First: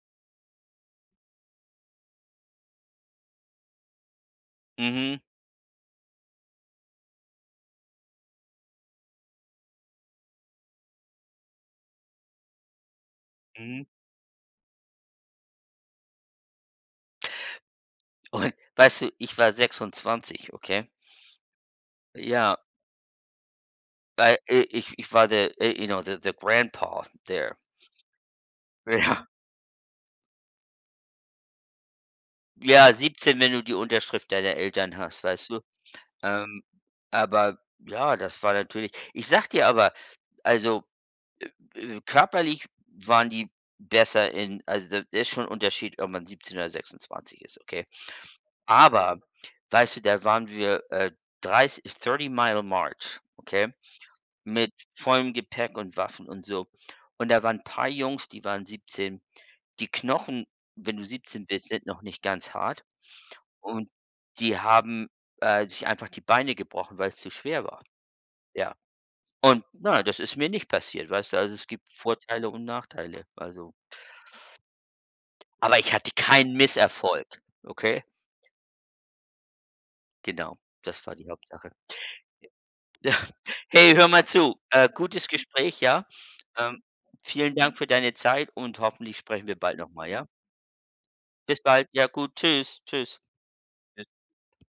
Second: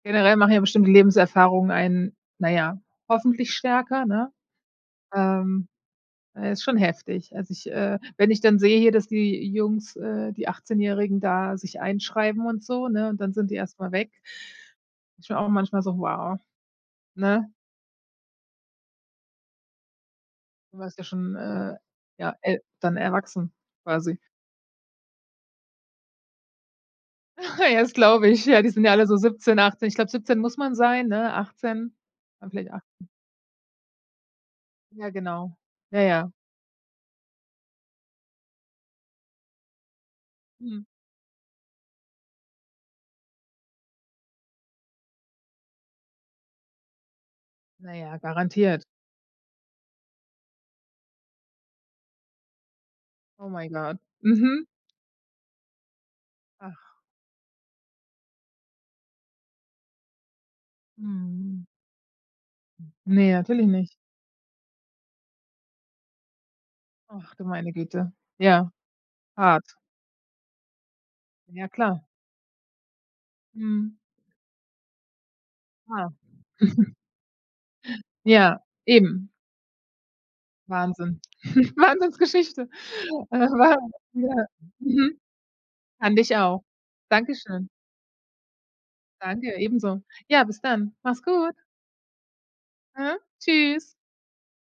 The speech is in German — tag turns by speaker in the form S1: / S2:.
S1: Generell machen ja bestimmt die Lebenserfahrungen einen, naja, hoffentlich stärker, ne?
S2: Mhm.
S1: Ähm, ja ist schon heftig. Als ich, äh wenn ich dann sehe hier, dass die Jungs äh, die Achtzehnjährigen, da sich einschreiben und so, ne, und dann sind die erst
S2: Mhm.
S1: mal weg, ist schon auch manchmal so: „Wow", ne?
S2: Und, weißt du, ich war 26,
S1: Du
S2: okay?
S1: warst ja schon, äh, ja, e
S2: Ja
S1: dann erwachsen, quasi.
S2: weil i ich ich war der äh, you know, the the Grandpa, there.
S1: Das glaube ich, ja, die sind ja alle so
S2: Ja.
S1: 17, 18 ich glaube, 17 muss man sein, ne, 18 dann vielleicht
S2: Ja,
S1: 18.
S2: 17, wenn du die Unterschrift deiner Eltern
S1: Ja,
S2: hast, weißt
S1: genau.
S2: du?
S1: Ja, ja.
S2: Ähm, aber ja, das war natürlich ich sage dir aber also,
S1: Mhm.
S2: äh, äh, körperlich waren die besser in also da ist schon 'n Unterschied, ob man 17 oder 26 ist, okay?
S1: Na ja, garantiert.
S2: Aber weißt du, da waren wir, äh, 30 30 mile march,
S1: Oh my
S2: okay?
S1: god. Mhm.
S2: Mit vollem Gepäck und Waffen und so
S1: Ach.
S2: und da waren 'n paar Jungs, die waren 17. Die Knochen, wenn du 17
S1: Mhm.
S2: bist, sind noch nicht ganz hart
S1: N ne, natürlich
S2: und
S1: nicht.
S2: die haben, äh, sich einfach die Beine gebrochen, weil's zu
S1: Ach, du
S2: schwer
S1: meine
S2: war.
S1: Güte. Ja,
S2: Ja, und
S1: hart.
S2: na ja, das ist mir nicht passiert, weißt du? Also, es
S1: Ja,
S2: gibt
S1: klar.
S2: Vorteile und Nachteile, also
S1: Mhm.
S2: Aber
S1: Ah.
S2: ich hatte keinen Misserfolg, okay?
S1: Ja. Eben.
S2: Genau, das war
S1: Wahnsinn.
S2: die Hauptsache.
S1: Wahnsinnsgeschichte.
S2: Hey, hör mal
S1: [unintelligible]
S2: zu, äh,
S1: Mhm.
S2: gutes Gespräch, ja.
S1: Fand ich auch.
S2: Ähm, vielen
S1: Dankeschön.
S2: Dank für deine Zeit und hoffentlich sprechen
S1: Danke,
S2: wir bald noch
S1: ebenso.
S2: mal, ja?
S1: Ja, bis dann. Mach's gut.
S2: Bis bald, ja gut, tschüss,
S1: Mhm.
S2: tschüss.
S1: Tschüss.